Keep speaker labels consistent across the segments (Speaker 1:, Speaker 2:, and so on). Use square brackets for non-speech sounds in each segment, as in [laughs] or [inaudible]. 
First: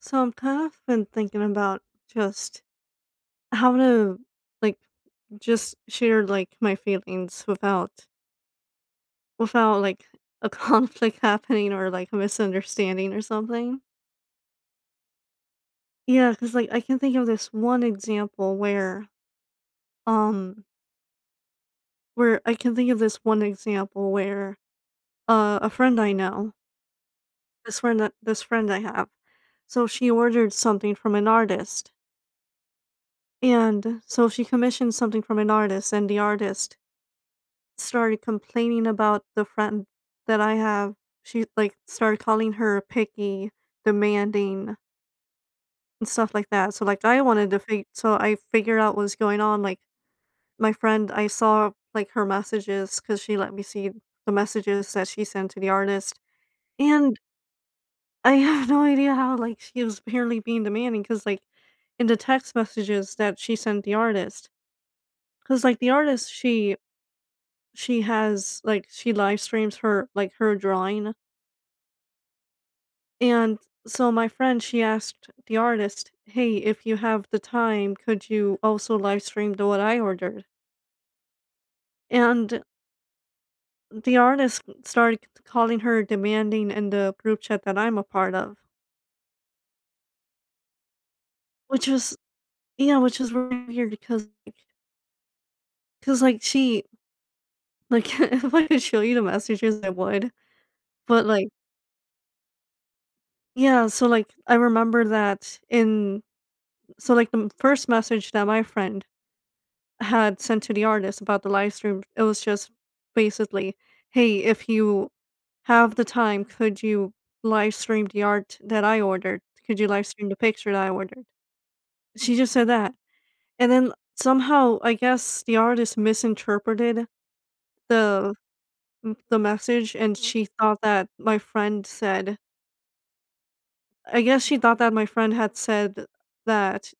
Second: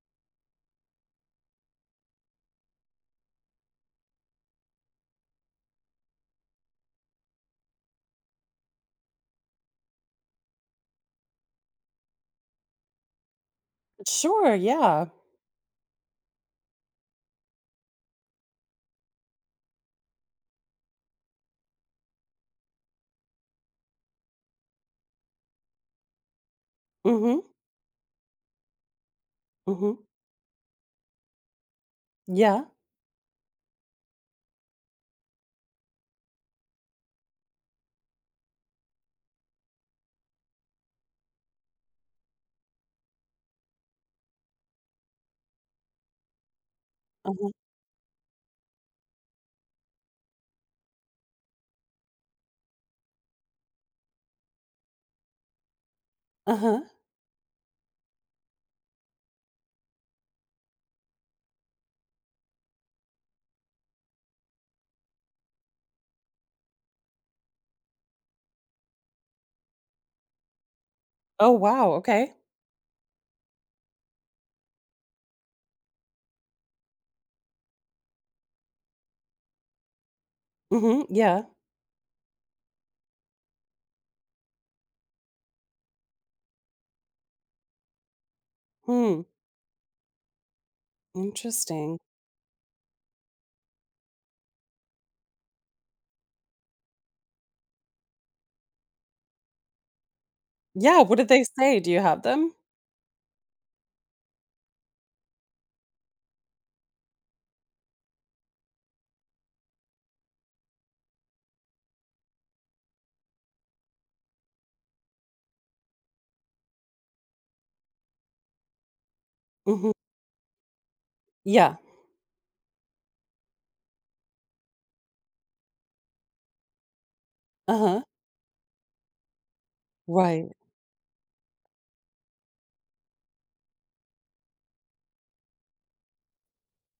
Speaker 1: So I'm kind of been thinking about just how to like just share like my feelings without like a [laughs] conflict happening or like a misunderstanding or something.
Speaker 2: Sure, yeah.
Speaker 1: Yeah, cuz like I can think of this one example um where I can think of this one example where a friend I know,
Speaker 2: Mhm,
Speaker 1: this friend I have. So
Speaker 2: mhm.
Speaker 1: she ordered something from an artist
Speaker 2: Yeah,
Speaker 1: and so she commissioned something from an artist, and the artist started complaining about the friend that I have. She like started calling her picky, demanding, and stuff like that. So like I
Speaker 2: uh-huh,
Speaker 1: wanted to fig so I figured out what was going on. Like my friend, I saw like her messages because she let me see the messages that she sent to the artist,
Speaker 2: uh-huh.
Speaker 1: and I [laughs] have no idea how like she was apparently being demanding because like in the text messages that she sent the artist, because like the artist she has like she live streams her like her drawing.
Speaker 2: Oh, wow, okay.
Speaker 1: And so my friend, she asked the artist, "Hey, if you have the time, could you also live stream the what I ordered?"
Speaker 2: Mhm, yeah.
Speaker 1: And the artist started calling her demanding in the group chat that I'm a part of,
Speaker 2: Hmm,
Speaker 1: which
Speaker 2: interesting.
Speaker 1: is yeah, which is really weird because like she like [laughs] if I could show you the messages, I would.
Speaker 2: Yeah, what
Speaker 1: But
Speaker 2: did they
Speaker 1: like
Speaker 2: say? Do you have them?
Speaker 1: yeah, so like I remember that in the first message that my friend had sent to the artist about the live stream, it was just basically, "Hey, if you have the time, could you live stream the art that I ordered? Could you
Speaker 2: Mhm.
Speaker 1: live stream the picture that I ordered?"
Speaker 2: Yeah,
Speaker 1: She just said that, and then somehow, I guess the artist misinterpreted
Speaker 2: uh-huh.
Speaker 1: the the message, and she
Speaker 2: Right.
Speaker 1: thought that my friend said, I guess she thought that my friend had said that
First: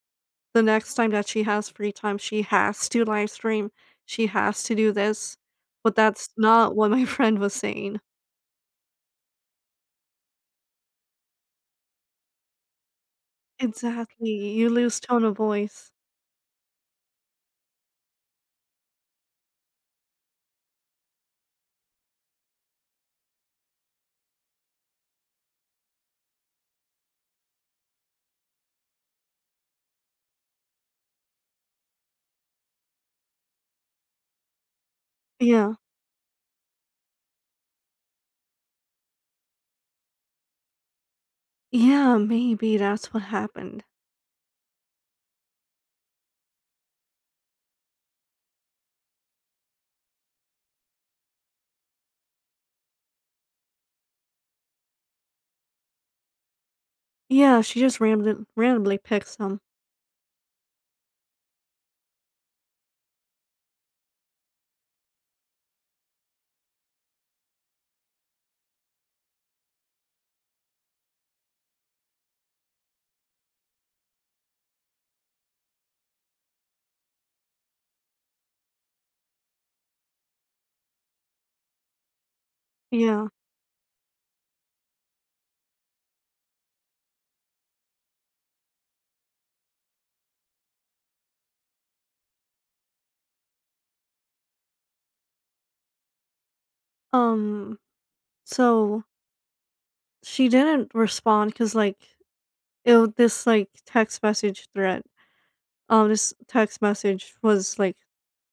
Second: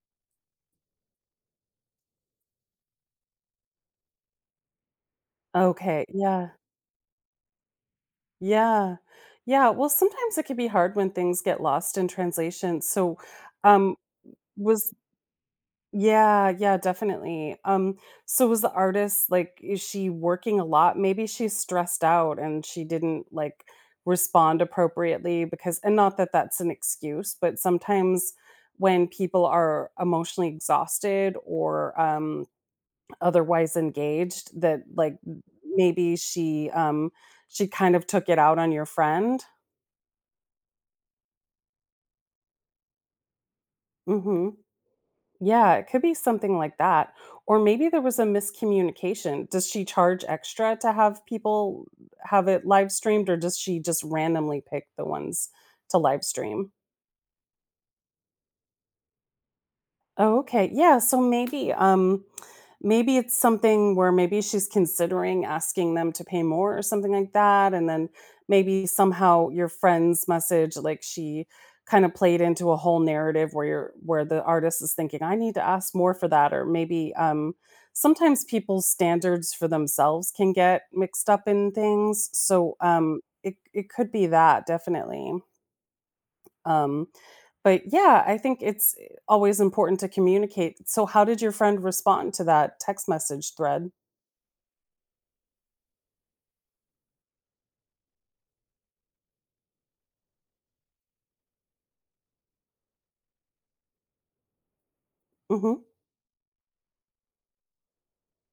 Speaker 1: the next time that she has free time, she has to live stream, she has to do this, but
Speaker 2: Okay,
Speaker 1: that's
Speaker 2: yeah.
Speaker 1: not what my [laughs] friend was saying.
Speaker 2: Yeah. Yeah, well, sometimes it can be hard when things get lost in translation, so, um,
Speaker 1: Exactly, you
Speaker 2: was
Speaker 1: lose tone of voice.
Speaker 2: Yeah, yeah, definitely. So was the artist like is she working a lot? Maybe she's stressed out and she didn't like respond appropriately because and not that that's an excuse, but sometimes when people are emotionally exhausted or otherwise engaged that like
Speaker 1: Yeah.
Speaker 2: maybe she she kind of took it out on your friend.
Speaker 1: Yeah, maybe that's what happened.
Speaker 2: Mhm. Yeah, it could be something like that. Or maybe there was a miscommunication. Does she charge extra to have people have it live streamed, or does she just randomly pick the ones to live stream?
Speaker 1: Yeah, she just randomly picked some.
Speaker 2: Oh, okay. Yeah, so maybe maybe it's something where maybe she's considering asking them to pay more or something like that and then maybe somehow your friend's message like she kind of played into a whole narrative where you're where the artist is thinking I need to ask more for that or maybe sometimes people's standards for themselves can get mixed up in things. So
Speaker 1: Yeah.
Speaker 2: it could be that definitely. Um but yeah, I think it's always important to communicate. So how did your friend respond to that text message thread?
Speaker 1: Um, so she didn't respond because, like, text message thread,
Speaker 2: Mhm,
Speaker 1: this text message was, like,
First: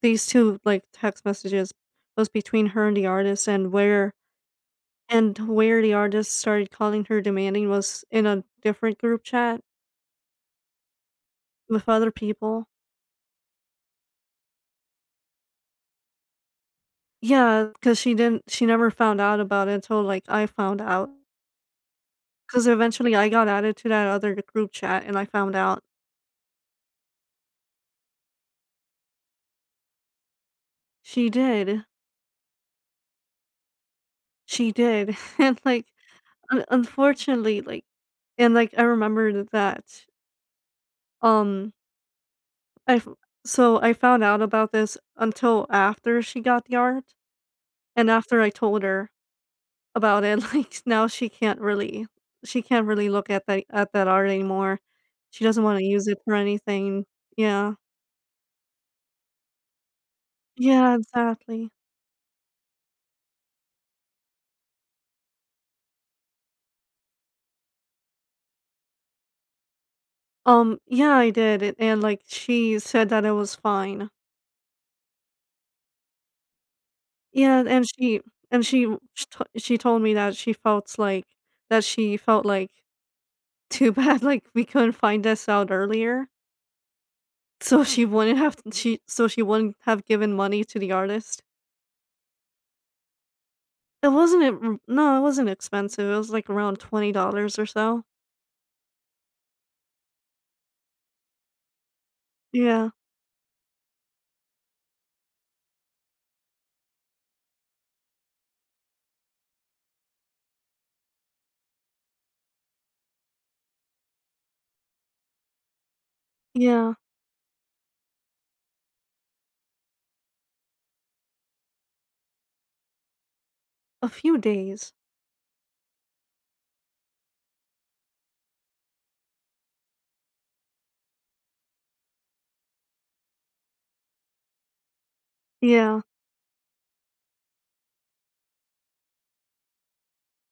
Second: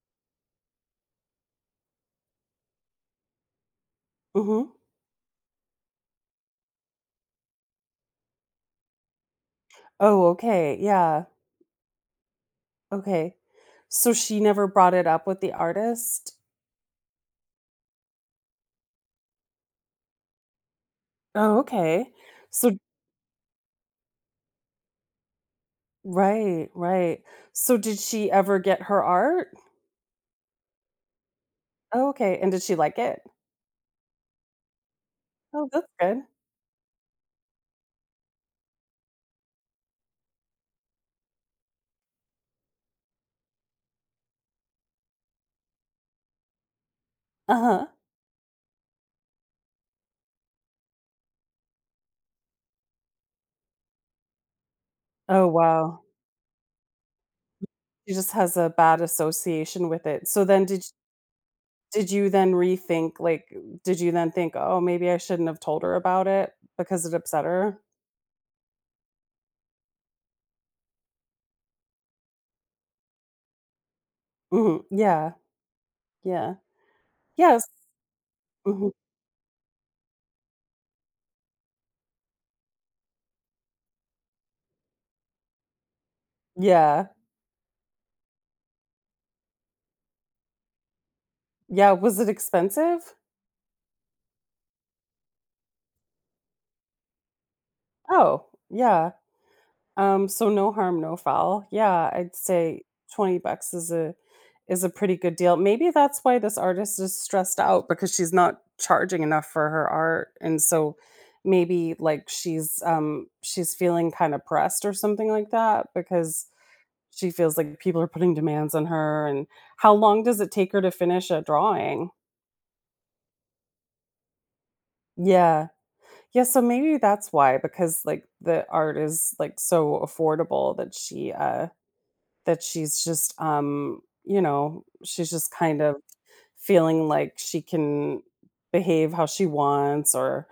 Speaker 1: these 2, like, text messages was between her and the artist,
Speaker 2: mhm.
Speaker 1: and where the artist started calling her demanding was in a different group chat
Speaker 2: Oh, okay, yeah,
Speaker 1: with other people.
Speaker 2: okay. So she never brought it up with the artist?
Speaker 1: Yeah, because she never found out about it until, like, I found out.
Speaker 2: Oh, okay.
Speaker 1: Because
Speaker 2: So
Speaker 1: eventually I got added to that other group chat and I found out.
Speaker 2: right, right. So did she ever get her art?
Speaker 1: She did.
Speaker 2: Oh, okay, and did she like it?
Speaker 1: She did. [laughs] And,
Speaker 2: Oh,
Speaker 1: like,
Speaker 2: that's good.
Speaker 1: un unfortunately, like, and, like, I remembered that, um, I f so I found out about this until after she got the art
Speaker 2: Uh-huh.
Speaker 1: and after I told her about it. [laughs] Like, now she can't really look at that art anymore. She
Speaker 2: Oh,
Speaker 1: doesn't wanna
Speaker 2: wow.
Speaker 1: use it for anything. Yeah.
Speaker 2: She just has a bad association with it. So then
Speaker 1: Yeah, exactly.
Speaker 2: did you then rethink, like, did you then think, "Oh, maybe I shouldn't have told her about it because it upset her?"
Speaker 1: Yeah, I did, and like, she said that it was fine.
Speaker 2: Mhm, yeah, yeah. Yes,
Speaker 1: Yeah, and she
Speaker 2: mhm,
Speaker 1: w- sh t she told me that she felt like that she felt like, "Too bad, [laughs] like, we couldn't find this out earlier."
Speaker 2: yeah.
Speaker 1: So she wouldn't have given money to the artist.
Speaker 2: Yeah, was it expensive?
Speaker 1: It wasn't it r No, it wasn't expensive, it was, like, around $20 or so.
Speaker 2: Oh, yeah. So no harm, no foul. Yeah, I'd say
Speaker 1: Yeah,
Speaker 2: 20 bucks is a pretty good deal. Maybe that's why this artist is stressed out because she's not charging enough for her art. And so maybe like she's she's feeling kind of pressed or something like that because
Speaker 1: yeah,
Speaker 2: she feels like people are putting demands on her and how long does it take her to finish a drawing?
Speaker 1: a few days.
Speaker 2: Yeah. Yeah, so maybe that's why because like the art is like so affordable that she That she's just, she's just kind of
Speaker 1: Yeah,
Speaker 2: feeling like she can behave how she wants, or,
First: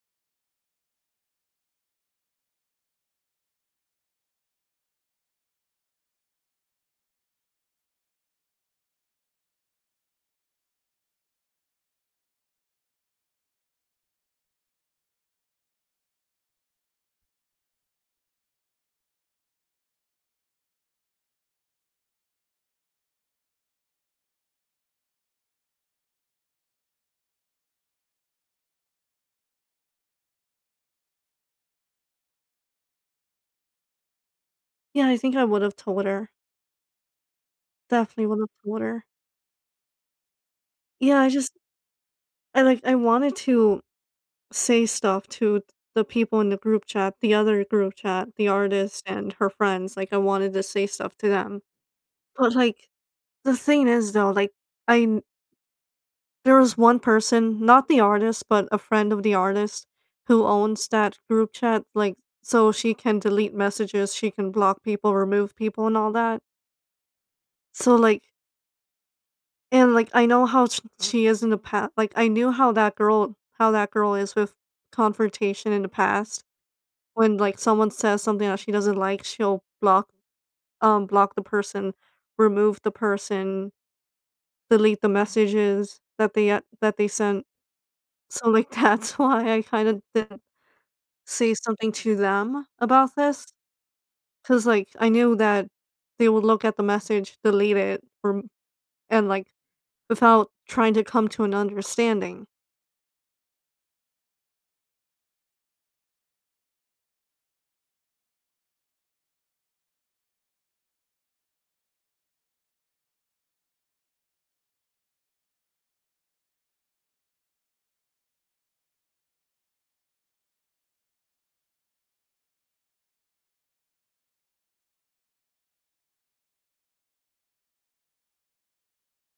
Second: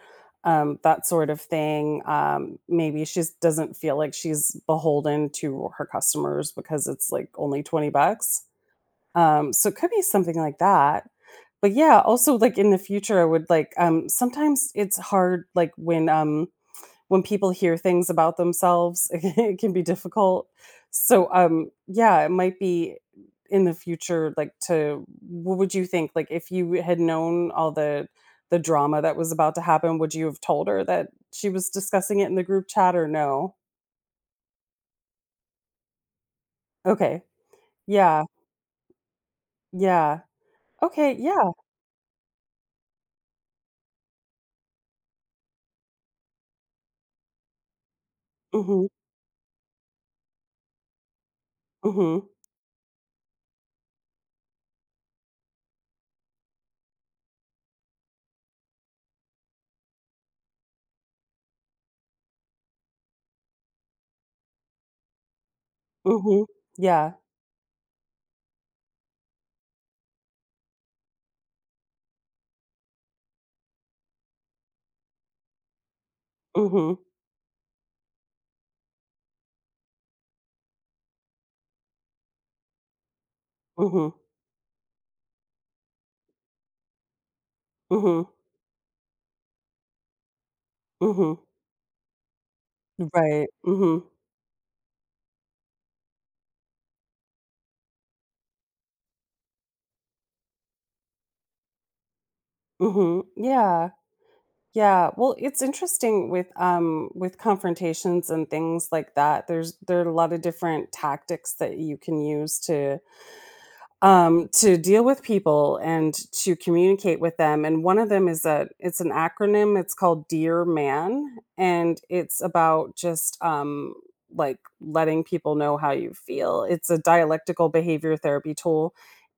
Speaker 2: that sort of thing. Maybe she doesn't feel like she's beholden to her customers because it's like only 20 bucks. So it could be something like that. But yeah, also like in the future, I would like, sometimes it's hard, like when people hear things about themselves, [laughs] it can be difficult. So, yeah, it might be in the future, like to what would you think? Like if you had known all the drama that was about to happen, would you have told her that she was discussing it in the group chat or no?
Speaker 1: yeah, I think I would've told her,
Speaker 2: Okay. Yeah.
Speaker 1: definitely would've told her.
Speaker 2: Yeah. Okay.
Speaker 1: Yeah, I
Speaker 2: Yeah.
Speaker 1: just I wanted to say stuff to the people in the group chat, the other group chat, the
Speaker 2: Mhm.
Speaker 1: artist and her friends, like, I wanted to say stuff to them.
Speaker 2: Mhm.
Speaker 1: But, like, the thing is, though, like, I there was one person, not the artist, but a friend of the artist, who owns that group chat, like, so she can delete messages, she can block people, remove people, and all that.
Speaker 2: Mhm. Yeah.
Speaker 1: So, like, and like, I know how she is in the past. Like, I knew how that girl is with confrontation in the past.
Speaker 2: Mhm.
Speaker 1: When like someone says something that she doesn't like, she'll block, block the person, remove the person,
Speaker 2: Mhm.
Speaker 1: delete the messages that they sent.
Speaker 2: Mhm.
Speaker 1: So like [laughs] that's why I kind of
Speaker 2: Mhm.
Speaker 1: say something to them about this,
Speaker 2: Right.
Speaker 1: because
Speaker 2: Mhm.
Speaker 1: like, I knew that they would look at the message, delete it, or and, like, without trying to come to an understanding.
Speaker 2: Mhm. Yeah. Yeah, well, it's interesting with confrontations and things like that. There are a lot of different tactics that you can use to deal with people and to communicate with them. And one of them is a it's an acronym. It's called Dear Man, and it's about just like letting people know how you feel. It's a dialectical behavior therapy tool,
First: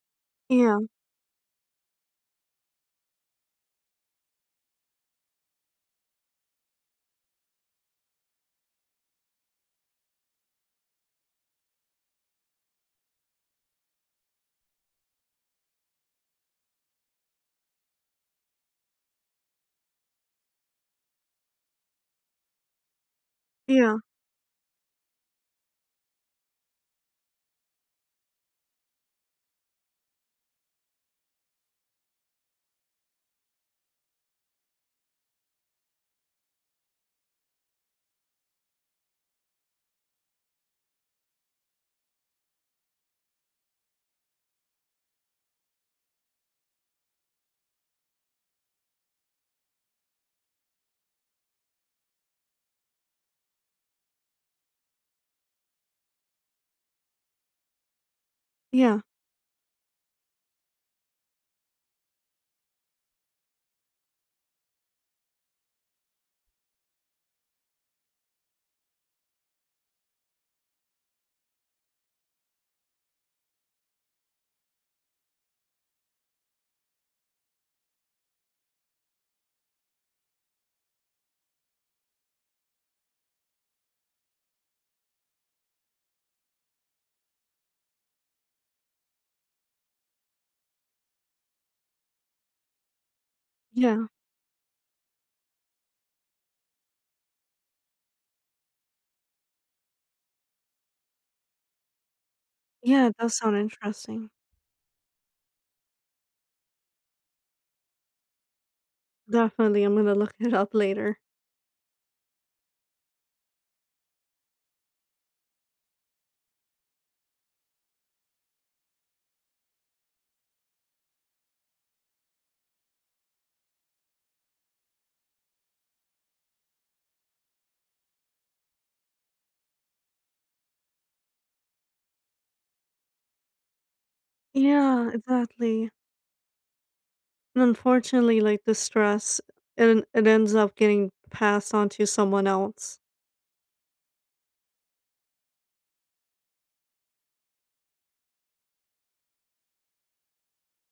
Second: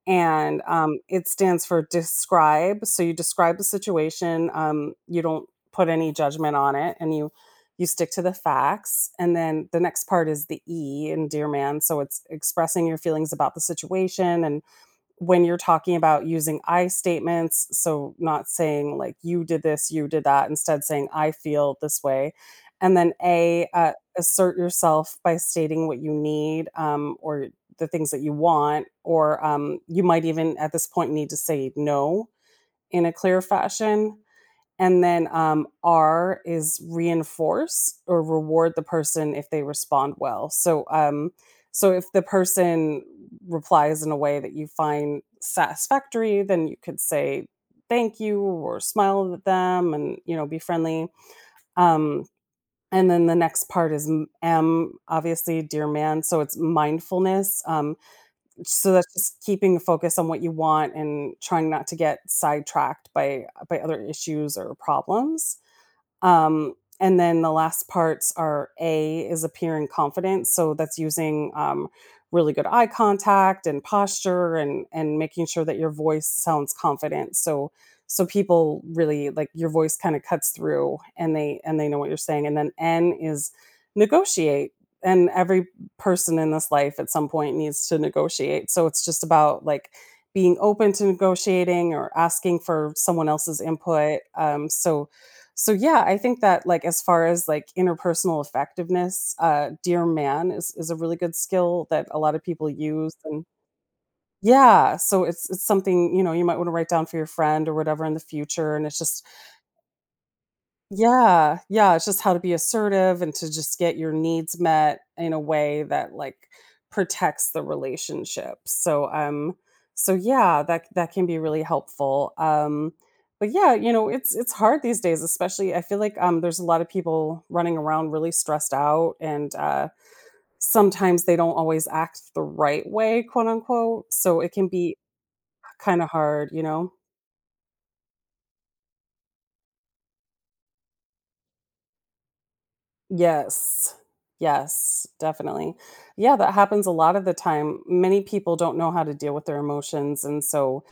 Speaker 2: and
Speaker 1: Yeah,
Speaker 2: it stands for describe. So you describe the situation. You don't put any judgment on it, and you stick to the facts. And then the next part is the E in Dear Man. So it's expressing your feelings about the situation and when you're talking about using I statements, so not saying like you did this, you did that, instead saying I feel this way. And then A,
Speaker 1: yeah,
Speaker 2: assert yourself by stating what you need or the things that you want, or you might even at this point need to say no in a clear fashion. And then, R is reinforce or reward the person if they respond well. So, so if the person replies in a way that you find satisfactory, then you could say thank you or smile at them and you know be friendly. Um, and then the next part is M, obviously, dear man. So it's mindfulness. So
Speaker 1: yeah,
Speaker 2: that's just keeping a focus on what you want and trying not to get sidetracked by other issues or problems. And then the last parts are A is appearing confident. So that's using really good eye contact and posture and making sure that your voice sounds confident. So so people really like your voice kind of cuts through and they know what you're saying. And then N is negotiate. And every person in this life at some point needs to negotiate. So it's just about like being open to negotiating or asking for someone else's
Speaker 1: yeah,
Speaker 2: input. So so yeah, I think that like as far as like interpersonal effectiveness, uh, dear man is a really good skill that a lot of people
Speaker 1: yeah,
Speaker 2: use,
Speaker 1: it does
Speaker 2: and
Speaker 1: sound interesting.
Speaker 2: yeah, so it's something, you know, you might want to write down for your friend or whatever in the future, and it's just
Speaker 1: Definitely, I'm gonna look [laughs] it up later.
Speaker 2: yeah, yeah, it's just how to be assertive and to just get your needs met in a way that like protects the relationship. So so yeah, that that can be really helpful. But yeah, you know, it's hard these days, especially I feel like there's a lot of people running around really stressed out and sometimes they don't always act the right way, quote unquote. So it can be
Speaker 1: Yeah, exactly.
Speaker 2: kind of hard, you know.
Speaker 1: And unfortunately, like, the stress, it ends up getting passed on to someone else.
Speaker 2: Yes. Yes, definitely. Yeah, that happens a lot of the time. Many people don't know how to deal with their emotions, and so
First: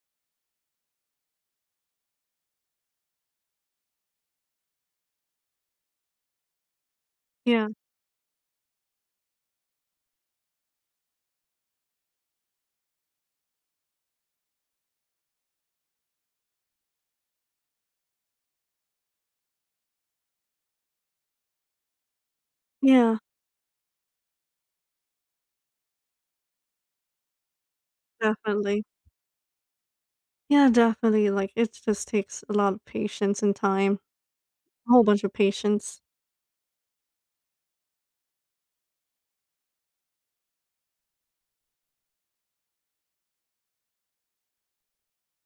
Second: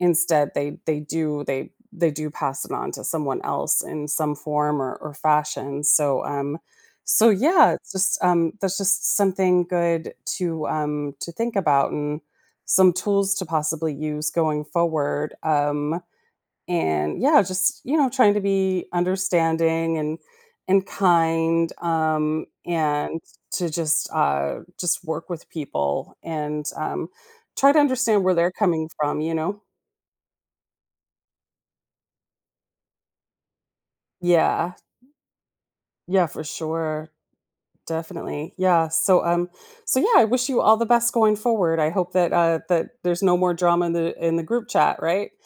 Speaker 2: instead they do pass it on to someone else in some form or fashion. So so
Speaker 1: Yeah,
Speaker 2: yeah, it's just that's just something good to think about, and some tools to possibly use going forward. And yeah, just, you know, trying to be understanding and kind,
Speaker 1: yeah,
Speaker 2: and to just work with people and, try to understand where they're
Speaker 1: definitely.
Speaker 2: coming from, you know?
Speaker 1: Yeah, definitely, like, it just takes a lot of patience and time.
Speaker 2: Yeah.
Speaker 1: A whole bunch of patience.
Speaker 2: Yeah, for sure. Definitely. Yeah. So, so yeah, I wish you all the best going forward. I hope that, that there's no more drama in the group chat, right? [laughs]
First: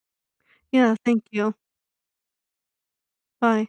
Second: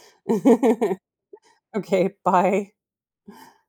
Speaker 1: Yeah, thank you.
Speaker 2: Okay, bye.
Speaker 1: Bye.